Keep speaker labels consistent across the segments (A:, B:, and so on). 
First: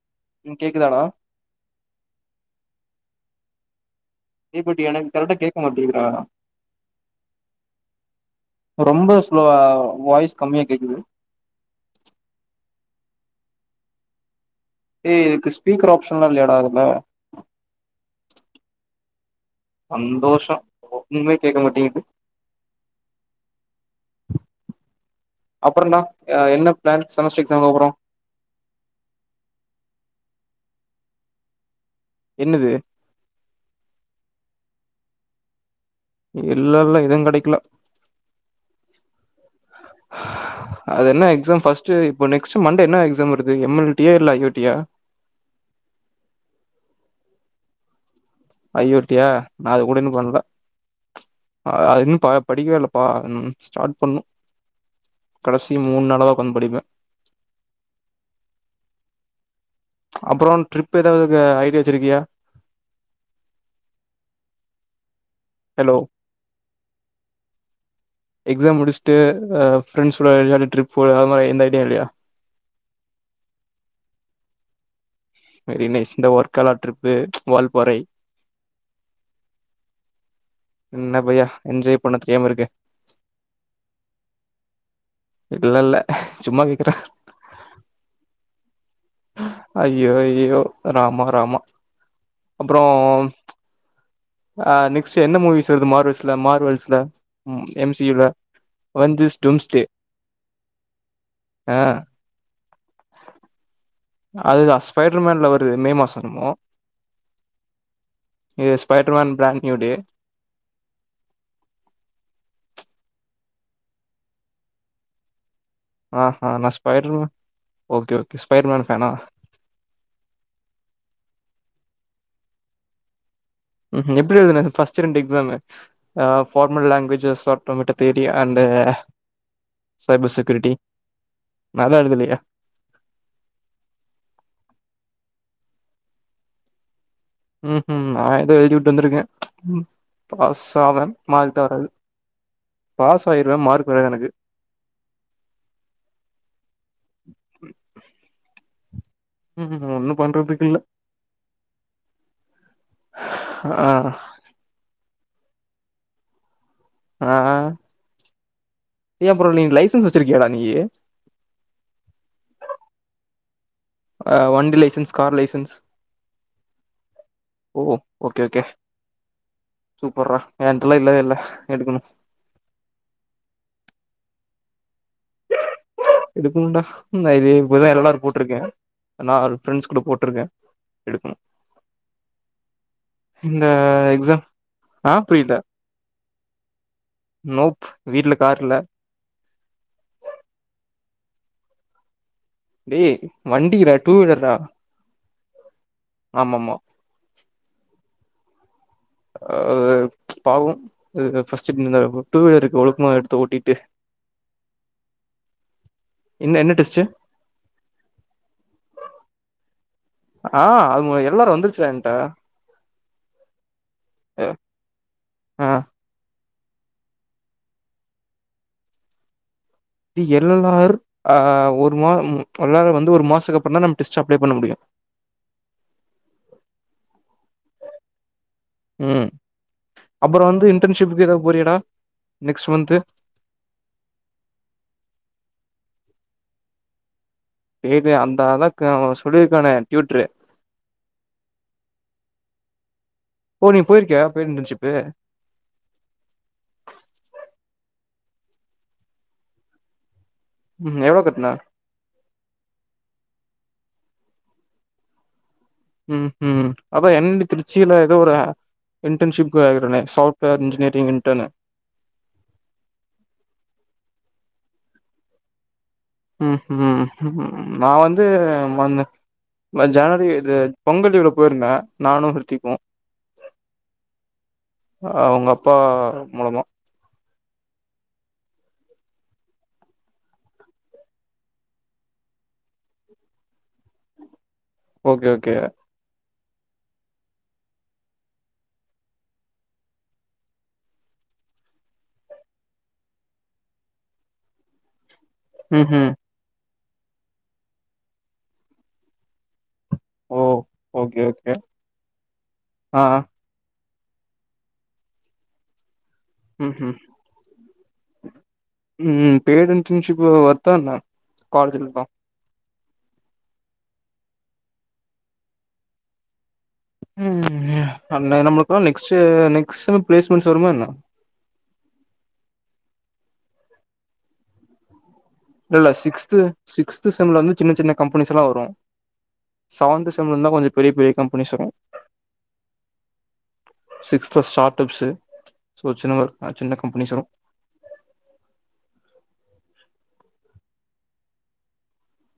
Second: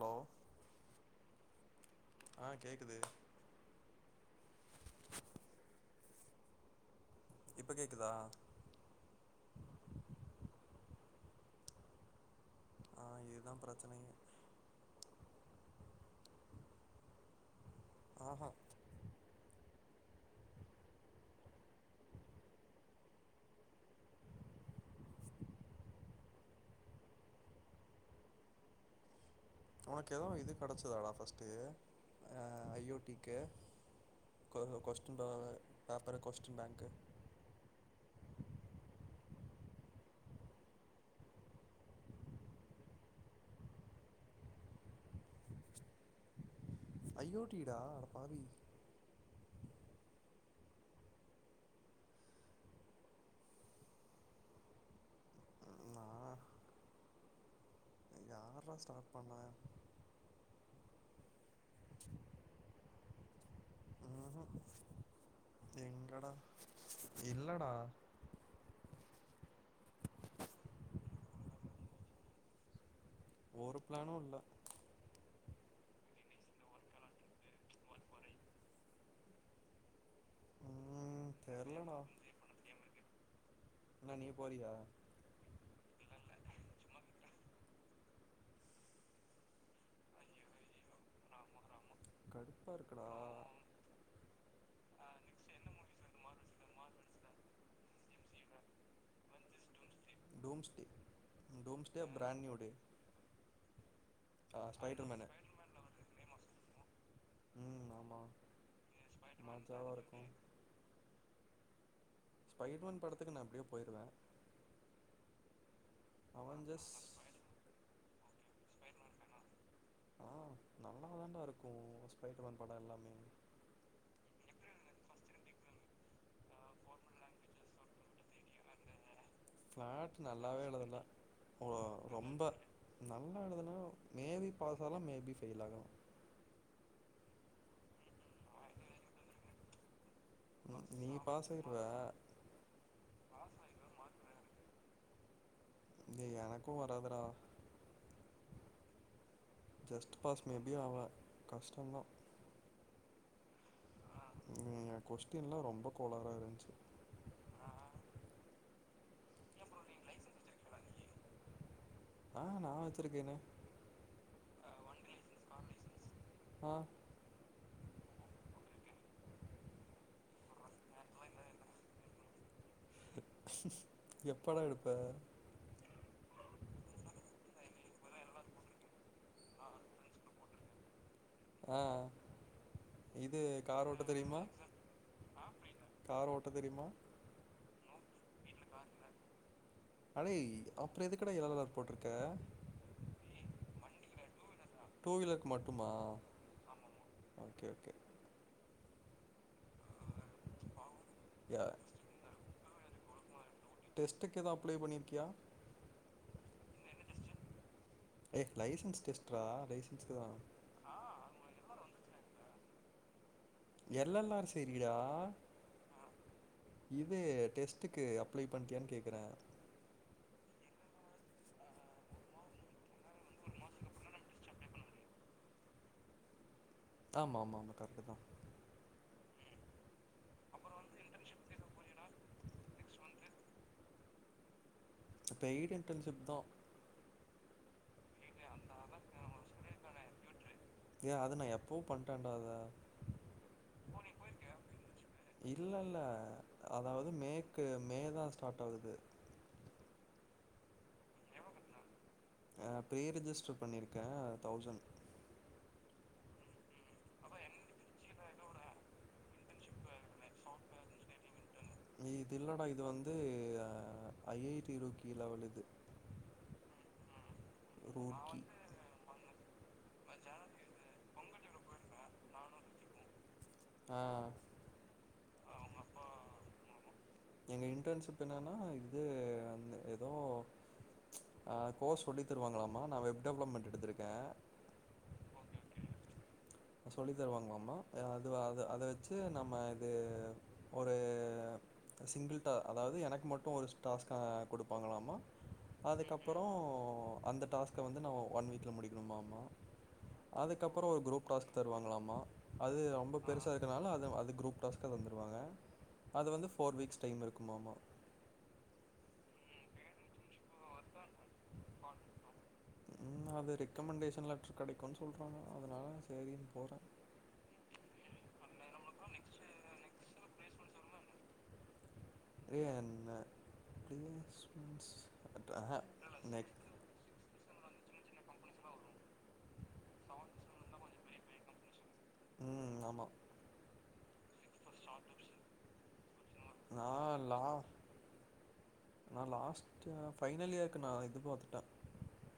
A: Hello
B: ம் கேக்குதாடா
A: ஆ கேக்குது
B: தீப்பெட்டி எனக் கரெட்டா கேக்க மாட்டீக்கிதுடா
A: இப்ப கேக்குதா
B: இப்ப ரொம்போ ஸ்லோவா வாய்ஸ் கம்மியா கேக்குது
A: ஆ இதுதா ப்ரெச்சனையே
B: ஏய் இதுக்கு ஸ்பீக்கர் ஆப்ஷன்லா இல்லையடா இதுல
A: ஆஹா
B: சந்தோஷோ ஒன்னுமே கேக்க மாட்டீங்கிது அப்றோன்டா எ என்ன பிளான் செமஸ்டர் எக்ஸாம் எழுதபோறோ
A: உனக்கு எதோ இது கெடச்சுதாடா ஃபஸ்ட்டு அ
B: என்னது
A: ஐ ஓ டிக்கு கொ ஓ கொஷ்டின் பவ
B: இல்ல இல்ல எதுவு கெடைக்ல அது என்ன எக்ஸாம் ஃபஸ்ட்டு இப்போ நெக்ஸ்ட்டு மண்டே என்ன எக்ஸாம் வருது எம் எல் டியா இல்ல ஐ ஓடியா
A: ஐ யோ டிடா அடப்பாவி
B: ஐ ஓ டியா நா அது கூட இன்னு பண்ல அ அது இன்னு ப படிக்கவே இல்லப்பா ம் ஸ்டார்ட் பண்ணு கடசி
A: நா
B: மூன் நாள தா உக்காந்து படிப்பே
A: யார்ரா ஸ்டார்ட் பண்ண
B: அப்றோ ட்ரிப் ஏதாவுதுக்கு ஐடியா வச்சிருக்கியா
A: ஆஹூம்
B: ஹலோ
A: எங்கடா இல்லடா
B: எக்ஸாம் முடிச்ட்டு அ ஃப்ரெண்ட்ஸோட ஜாலியா ட்ரிப் போற அது மாரி எந்த ஐடியா இல்லயா
A: ஒரு பிளானு இல்ல
B: வெரி நைஸ் இந்த ஒர்க்கலா ட்ரிப்பு வால்பாறை என்ன
A: ம்
B: பையா
A: தெர்லடா
B: என்ஜாய் பண்ண தெரியாம இருக்க
A: என்ன நீ போறியா
B: இல்ல இல்ல சும்மா கேக்குற அய்யோ அய்யோ ராமா ராமா
A: கடுப்பா இருக்கடா
B: ஆ நெக்ஸ்ட்டு என்ன மூவிஸ் வருது மார்வேல்ஸ்ல மார்வல்ஸ்ல ம் எம் சி யுல்ல வந்துஸ் டூம்ஸ்டே
A: டூம்ஸ்டே
B: ஆ
A: டூம்ஸ்டே ப்ரான்யூடே
B: அதுதா
A: ஸ்பைடர்
B: ஸ்பைட்ரு
A: மேனு
B: மேன்ல வருது மே மாசோ என்மோ
A: ம் ஆமா
B: இது ஸ்பைட்ருமேன் பிலன்
A: மஜாவா
B: நியூடே
A: இருக்கும் ஃபை ஒன் படத்துக்கு நா எப்டியு போயிருவே
B: ஆஹா நா
A: Avengers
B: Spiderman okay okay Spiderman ஃபேனா
A: ஆ நல்லா தான்டா இருக்கு ஸ்பைட்ருமேன் படோ எல்லாமே
B: ம்ஹூ எப்டி எழுதுனே ஃபஸ்ட்டு ரெண்டு எக்ஸாமு ஆ ஃபார்மல் லாங்குவேஜ்ஜஸ் சாப்டம்பேட்ட தேடி அண்டு
A: ஃபட்
B: சைபர்
A: நல்லாவே
B: செக்யூரிட்டி
A: எழுதல போ
B: நல்லா எழுதலையா
A: ரொம்ப நல்லா எழுதுனா மேபி பாஸ் ஆலா மேபி ஃபெயில் ஆகலா
B: ம் ஹூ நா ஏதோ எழுதிவுட்டு வந்திருக்கே ம் பாஸ்
A: ம்
B: ஆவே
A: நீ பாஸ்
B: மார்க் தா
A: ஆயிருவ
B: வராது பாஸ் ஆயிருவே மார்க் வராது எனக்கு
A: ஏய் எனக்கு வராதுடா
B: ம்ஹூம்
A: ஜஸ்ட்
B: ஒன்னு
A: பாஸ்
B: பண்றதுக்கு
A: மேபி
B: இல்ல
A: ஆவே கஷ்டோந்தா
B: ஆ
A: ம் கொஸ்டின்லா ரொம்ப கோளாறா இருந்ச்சு
B: ஆஆ ஏ ப்ரோ நீ லைசன்ஸ் வச்சிருக்கியாடா நீயு
A: ஆ நா வச்சுருக்கேனே
B: ஆ வண்டி லைசன்ஸ் கார் லைசன்ஸ்
A: ஆ
B: ஓ ஓகே ஓகே சூப்பர்ரா ஏன்ட்டலா இல்லவே இல்ல எடுக்கணு
A: எப்படா எடுப்ப
B: எடுக்கணுண்டா இந்த இது இப்பதா எல் எல் ஆர் போட்ருக்கே நா ஒரு ஃப்ரெண்ட்ஸ் கூட போட்ருக்கே எடுக்கணு
A: ஆ இது
B: இந்த
A: கார் ஓட்ட தெரியுமா
B: எக்ஸாம் ஆ புரியல
A: கார் ஓட்ட தெரியுமா
B: நோப் வீட்ல காரு இல்ல
A: அடே அப்பறோ எதுக்குடா எல் எல் ஆர் போட்ருக்க
B: டேய் வண்டிரா டூ வீலர்ரா
A: டூ வீலருக்கு மட்டுமா
B: ஆமாமா
A: ஓகே ஓகே
B: ஆ பாப்போ இது
A: யா
B: ஃபர்ஸ்ட் இந்த டூ வீலருக்கு ஒழுக்கமா எடுத்து ஒட்டீட்டு
A: டெஸ்டுக்கு எது அப்ளே பண்ணிருக்கியா
B: என்ன என்ன டெஸ்டு
A: ஏய் லைசன்ஸ் டெஸ்ட்ரா லைசன்ஸ்கு தா
B: எல் எல் ஆர் வந்துருச்சிடா ஏன்ட்ட
A: எல் எல் ஆர் செரிடா
B: ஆ
A: இது டெஸ்ட்டுக்கு அப்ளே பண்ட்டியான்னு கேக்குறே
B: டேய் எல் எல் ஆர் ஆ ஒரு மா எல் எல் ஆர் வந்து ஒரு மாசத்துக்கு அப்பறந்தா நம்ம டெஸ்ட் அப்ளே பண்ண முடியு
A: ஆமா ஆமா ஆமா கரெக்ட்தா
B: ம் அப்பறோ வந்து இன்டர்ன்ஷிப்புக்கு ஏதாது போறியாடா நெக்ஸ்ட் மந்த்து
A: அது பெய்ட் இன்டர்ன்ஷிப் தா
B: சேரி அந்தா அதா அவே சொல்லிருக்கானே டியூட்ரு
A: ஏய் அத நா எப்பவோ பண்ட்டேடா அத
B: ஓ நீ போயிருக்கியா பெய்டு இன்டர்ன்ஷிப்
A: இல்ல இல்ல அதாவது மேக்கு மே தா ஸ்டார்ட் ஆவுது
B: ம் எவ்ளோ கட்ன
A: இந்த பே ரெஜிஸ்டர் பண்ணிருக்கே தௌசண்ட்
B: ம் ம் அப்ப எண்டு திருச்சில ஏதோ ஒரு இன்டர்ன்ஷிப்க்கு ஆகுறனே சாப்ட்வேர் இன்ஜினியரிங் இன்டர்ன்
A: இது இல்லடா இது வந்து ஐ ஐ டீம்க்கு கீ லெவல் இது
B: ம் ம் ம் நா வந்து
A: ரூர்க்கி
B: வந்து ஜனவரி இது பொங்கல் லீவுல போயிருந்தே நானு கிரித்திக்கு
A: ஆ
B: அவுங்க அப்பா மூலமா
A: எங்க இன்டர்ன்ஷிப் என்னன்னா இது அந்த ஏதோ ஆ கோர்ஸ் சொல்லி தருவாங்களாமா நா வெப் டெவலப்மெண்ட் எடுத்துருக்கே
B: ஓகே ஓகே
A: சொல்லி தருவாங்களாமா அது அத அத வச்சி நம்ம இது ஒரு சிங்கிள் டா அதாவது எனக்கு மட்டு ஒரு டாஸ்க்கா குடுப்பாங்களாமா
B: ம் ம்
A: அதுக்கப்பறோ அந்த டாஸ்க்க வந்து நா ஒன் வீக்ல முடிக்கணுமாமா
B: ஓ
A: அதுக்கப்பறோ ஒரு
B: ஓகே
A: குரூப்
B: ஓகே
A: டாஸ்க் தருவாங்களாமா அது
B: ஆ
A: ரொம்ப பெருசு இருக்கனால அத அது குரூப் டாஸ்க்கா தந்துருவாங்க அது வந்து
B: ம்
A: ஃபோர்
B: ம்
A: வீக்ஸ் டைம் இருக்குமாமா
B: ம் பெய்டு இன்டர்ன்ஷிப் வொர்த்தா என்னா காலேஜ்க்கு எல்லா
A: ம் அது ரெக்கமெண்டேஷன்ல கெடைக்குன் சொல்றாங்க அதனால சேரின்னு போறே
B: ம் ம் ம் ம் அந்த நமக்குலா next year next cell placements வருமா என்ன
A: பிரியா என்ன பிலிம்ஸ் பிலிம்ஸ்
B: இல்ல இல்ல சிக்ஸ்த்து சிக்ஸ்த் சம்ல வந்து சின்ன சின்ன கம்பெனிஸ் எல்லா வரு செவன்த் செம்முல இருந்து தா கொஞ்சோ பெரிய பெரிய கம்பெனிஸ் வரு
A: ம் ஆமா
B: சிக்ஸ்த் ஸ்டார்ட் அப்ஸ்சு சின்ன சின்ன
A: நா
B: கம்பெனிஸ் வரு
A: லா நா லாஸ்ட்டா ஃபைனல் இயர் இருக்கு இது பாத்துட்டே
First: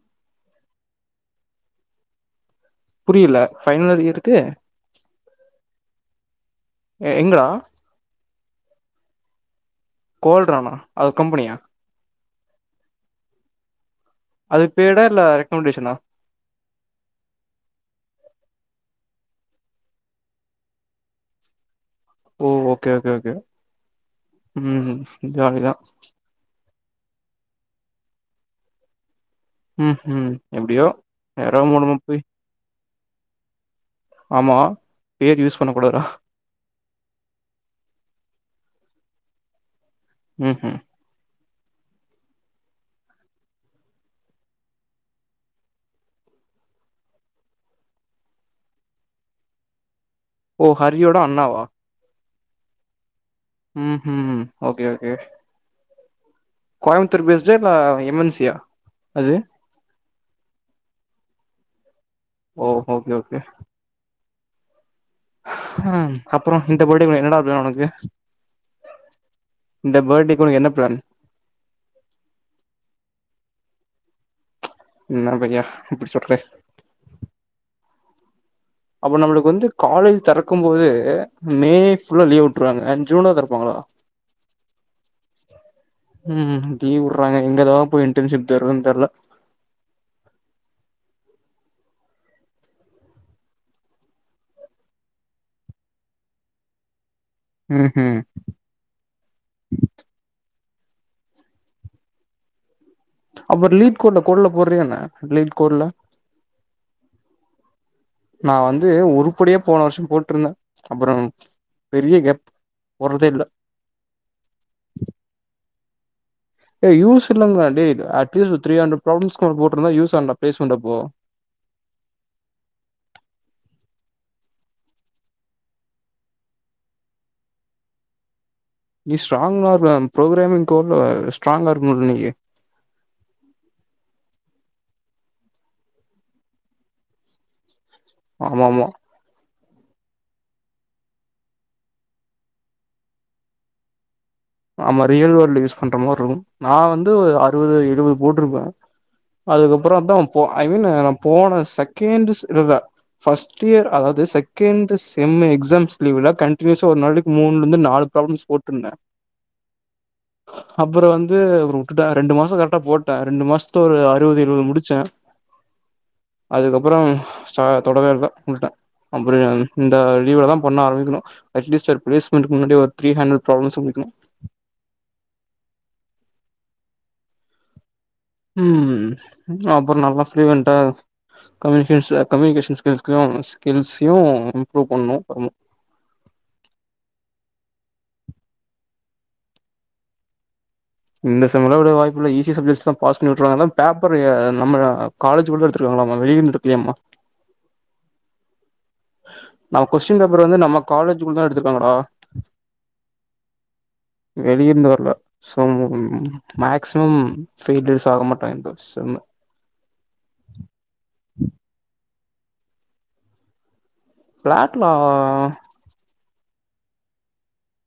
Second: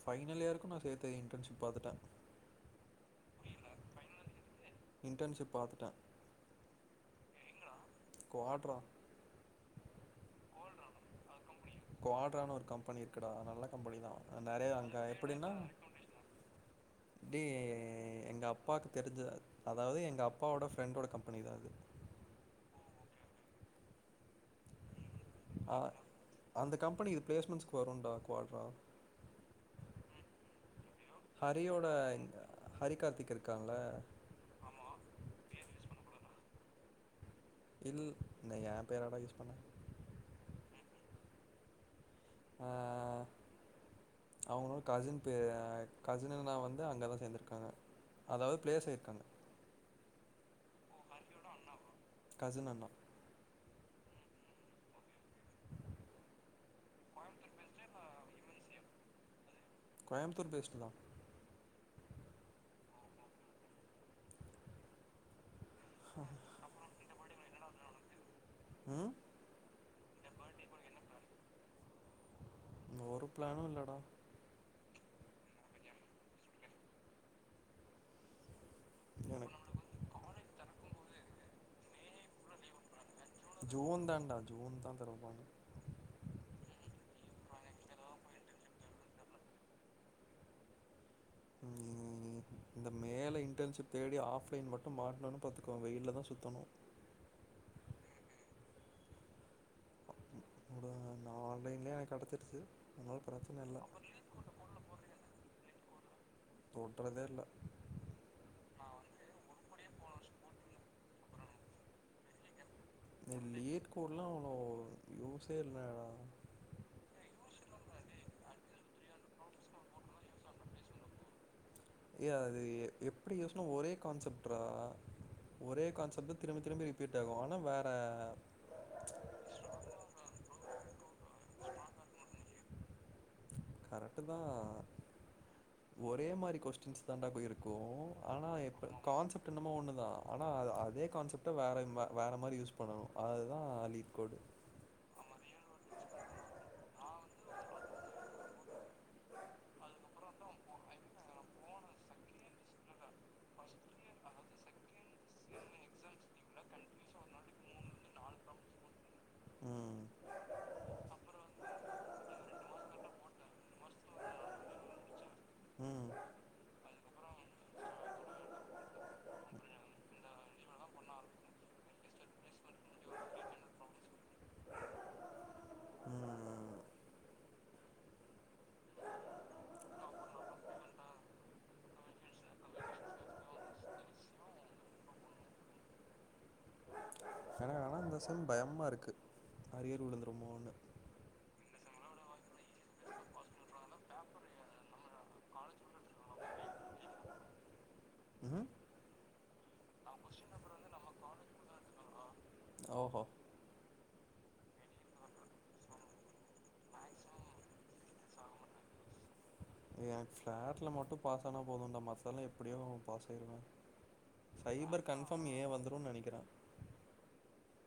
A: ஃபைனல் இயருக்கு நா இன்டர்ன்ஷிப் பாத்துட்டே
B: புரில. பைனல் இயருக்கு
A: இன்டர்ன்ஷிப் பாத்துட்டுடே
B: ஏ எங்கடா
A: கோட்ரா
B: கோல்றானா அது கம்பெனியா
A: கோட்ரானு ஒரு கம்பெனி இருக்குடா நல்ல கம்பெனி தா
B: அது
A: நறைய அங்க
B: பேடா இல்ல
A: எப்டின்னா
B: [inaudible]
A: டேய் எங்க அப்பாக்கு தெரிஞ்ச அதாது எங்க அப்பாவோட ஃப்ரெண்டோட கம்பெனி தா அது
B: ஓ ஓகே ஓகே ஓகே ம் ஜாலிதா
A: ஆ அந்த கம்பெனி இது ப்ளேஸ்மெண்ட்ஸ்கு வரும்டா குவாட்ரா
B: ம் ம் எப்டியோ யாரோ முலமா போய்
A: ஹாரி கார்த்திக் இருக்கான்ல
B: ஆமா பேர் யூஸ் பண்ண கூடாதுடா
A: இல்ல நா எயா பேராடா யூஸ் பண்ணே
B: ம் ம்
A: ஆ அவுங்களு கசின் பே ஆ கசின் அண்ணா வந்து அங்கதா சேந்திருக்காங்க அதாது ப்ளேஸ்சாகி இருக்காங்க
B: ஓ ஹரிடோ அண்ணா வா
A: கசின் அண்ணா
B: ம் ம் ஓகே ஓகே கோயம்புத்தூர் பேஸ்டா இல்ல எம் என் சி யா அது
A: கோயம்பத்தூர் பேஸ்டு தான்
B: ஓ ஓகே ஓகே ஆ அப்றோ இந்த பர்த்டே என்னடா பிளான் உனக்கு
A: ம்
B: இந்த பர்த்டேக்கு என்ன ப்ளான்
A: இங்க ஒரு பிளானு இல்லடா
B: என்ன பையா இப்டி சொல்ற அப்போ நம்மளுக்கு
A: எனக்கு
B: வந்து காலேஜ் தெறக்கும் போது மே ஃபுல்லா லீவ் உட்றுவாங்க
A: ஜீன் தான்டா ஜீன் தா தெறப்பாங்க
B: ம் உட்றாங்க எங்கதா போய் இன்டர்ன்ஷிப் தேட்றதுன்னு தெர்ல
A: ம் இந்த மேல இன்டர்ன்ஷிப் தேடி ஆஃப்லைன் மாட்ணும்னா பாத்துக்கோ வெயிலில் தா சுத்தணு
B: ம் ம்
A: அப்டிதா நான் ஆன்லைன்லயே எனக்கு கடச்சிடுச்சி
B: அப்பறோ லீட் கோட்ல கோட்ல போட்றியா என்ன லீட் கோட்ல
A: தொட்றதே இல்ல
B: நா வந்து உருப்படியா போன வருஷோ போட்டிருந்தே அப்புறம் பெரிய கேப் போடுறதே இல்ல
A: லேட் கூடலா அவ்ளோ யூசே இல்லடா
B: ஏ யூஸ் இல்லங்ராண்டே அட்லீஸ்ட்ஒரு த்ரி ஹன்ட்ரட் ப்ராப்ம்ஸ் கூட போட்ருந்தா யூஸான்ட பேச்வேண்டா இப்போ
A: ஏ அது எப்டி யோசனா ஒரே கான்ஸப்ட்ரா ஒரே கான்செப்ட் தா திரும்பி திரும்பி ரிப்பீட் ஆகு ஆனா வேற
B: நீ ஸ்ட்ராங் [unintelligible] ப்ரோகராமிங் கோடுல ஸ்ட்ராங்கா இருக்கனுல நீ
A: கரெக்ட் தா ஒரே மாரி கொஸ்டின்ஸ் தான்டா போயிருக்கு ஆனா
B: ஆமா ஆமா
A: எப்ப கான்செப்ட் என்னமோ ஒன்னு தா ஆனா அதே கான்செப்ட்ட வேற இது வேற மாரி யூஸ் பண்ணணு அதுதா லீட் கோட்
B: நம்ம ரியல் வேல்ல யூஸ் பண்ற மார்ருக்கு நா வந்து அறுபது எழுபது போட்ருப்பே அதுக்கப்புற தா ஐ மீன் நா போன செகேண்ட்ஸ் [unintelligible] ஃபஸ்ட் இயர் அதாவது செகண்ட் த செம்மே எக்ஸாம்ஸ் லீவ்ல கண்டினுயஸா ஒரு நாளைக்கு மூன்லந்து நாலு ப்ராளம்ஸ் போட்ருந்தே
A: உ
B: அப்புற வந்து ஒரு விட்டுட்டே ரெண்டு மாசோ கரெக்டா போட்டே ரெண்டு மாசத்துல ஒரு அறுபது எழுபது முடிச்சே
A: ம்
B: அதுக்கப்புறோ ஆ தொடவே இல்ல உட்டுட்டே அப்புற இந்த லீவுல தா பண்ண ஆரம்பிக்கணு அட்லீஸ்ட் ஒரு ப்ளேஸ்மென்டுக்கு முன்னாடி ஒரு த்ரீ ஹன்ரட் ப்ராப்ளம்ஸ முடிக்கனு
A: உ உ
B: உ அப்புற நல்லா ஃப்ளுவென்ட்டா கம்யூனிகேஷஸ் கம்யனிகேஷன் ஸ்கில்கலு ஸ்கில்ஸையு இம்ப்ரூவ் பண்ணணு
A: ஆனா ஆனா இந்த செம் பயமா இருக்கு அரியர் விழுந்துருமோனு
B: இந்த செம்லாவிட வாய்ப்பில்ல ஈசி சப்ஜெக்ட்ஸ்லா பாஸ் பன்னி விட்ருவாங்கதா பேப்பர் நம்ம காலேஜ் குள்ள எடுத்துருக்காங்களாமா வெளியனு எடுக்கலயாமா
A: உ
B: நம்ம கொஸ்டின் பேப்பர் வந்து நம்ம காலேஜ் குள்ள தா எடுத்துக்காங்களா
A: ஓஹோ
B: வெளியந்து வரல சோ மாக்சிமம் [unintelligible] ஆகமாட்டாங்க [unintelligible] செம்மு
A: என பிளாட்ல மட்டு பாஸ் ஆனா போது இந்த மாசல்லா எப்டியோ அவ பாஸ் ஆய்டுவே
B: ஃபிளாட்லா
A: சைபர் கன்ஃபர்ம் ஏ வந்துரும்னு நனைக்கிறே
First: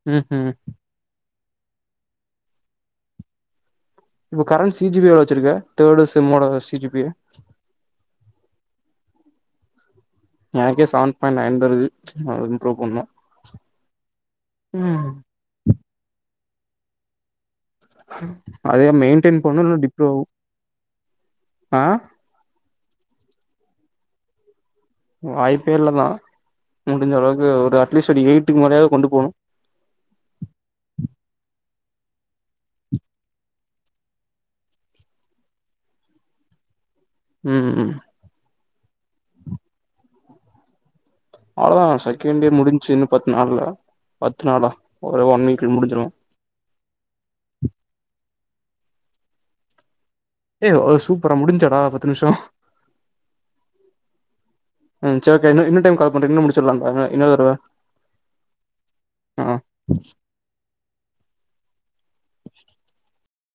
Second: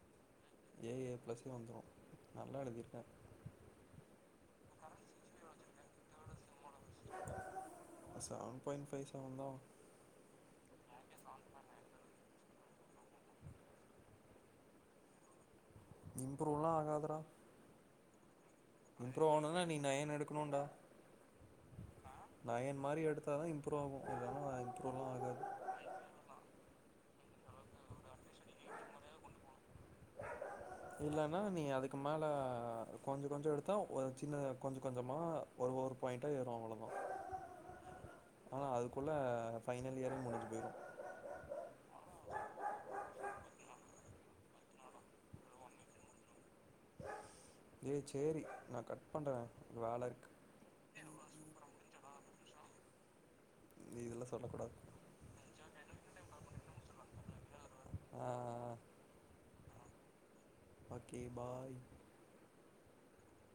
B: உ உ
A: ஏ ஏ ப்ளஸுனு வந்துரு நல்லா எழுதிருக்கே
B: இப்ப கரன்ட் சி ஜி பி எவ்ளோ வச்சிருக்கே தேர்டு செம்மோட C G B
A: seven point five செவன்தா
B: எனக்கே செவன் பாயிண்ட் நைன் இம்ப்ரூவ் பண்ணோ உ
A: இம்ப்ருலா ஆகாதுடா
B: அதே மெயின்டெயின்
A: இம்ப்ருஆனதா
B: பண்ணு இல்ல
A: நீ
B: டிப்ரூ
A: நயன்
B: ஆகு
A: எடுக்கணும்ண்டா
B: ஆ
A: நயன் மாரி எடுத்தா தா இம்ப்ரூவ ஆவு இல்லனா வே
B: வாய்ப்பேல்ல தா முடிஞ்ச அளவுக்கு ஒரு அட்லீஸ்ட் ஒரு எய்ட்டுக்கு முரயாது கொண்டு போணு
A: இல்லன்னா நீ அதுக்கு மேல கொஞ்ச கொஞ்ச எடுத்தா ஒரு சின்ன கொஞ்ச கொஞ்சமா ஒரு ஒரு பாயிண்ட்ட ஏரு அவ்வளதா
B: உ உ
A: ஆனா அதுக்குள்ள பைனல் இயரே முடிஞ்சு போயிரு
B: அவ்ளதா செகண்ட் இயர் முடிஞ்ச்சி இன்னு பத்து நாள்ல பத்து நாளா ஒரு ஒன் வீக்ல முடிஞ்சிரு
A: ஏ சேரி நா கட் பண்றே இது வேல இருக்கு
B: ஏ சூப்பரா முடிஞ்சாடா பத்து நிம்ஷோ
A: நீ இதெல்லா சொல்லக்கூடாது
B: ம் செரிக்கா இன்னு இன்னு டைம் கால் பண்றே முடிச்சுடலாக்கா இன்னொரு தடவ
A: ஆ
B: ஆ
A: ஓகே பாய்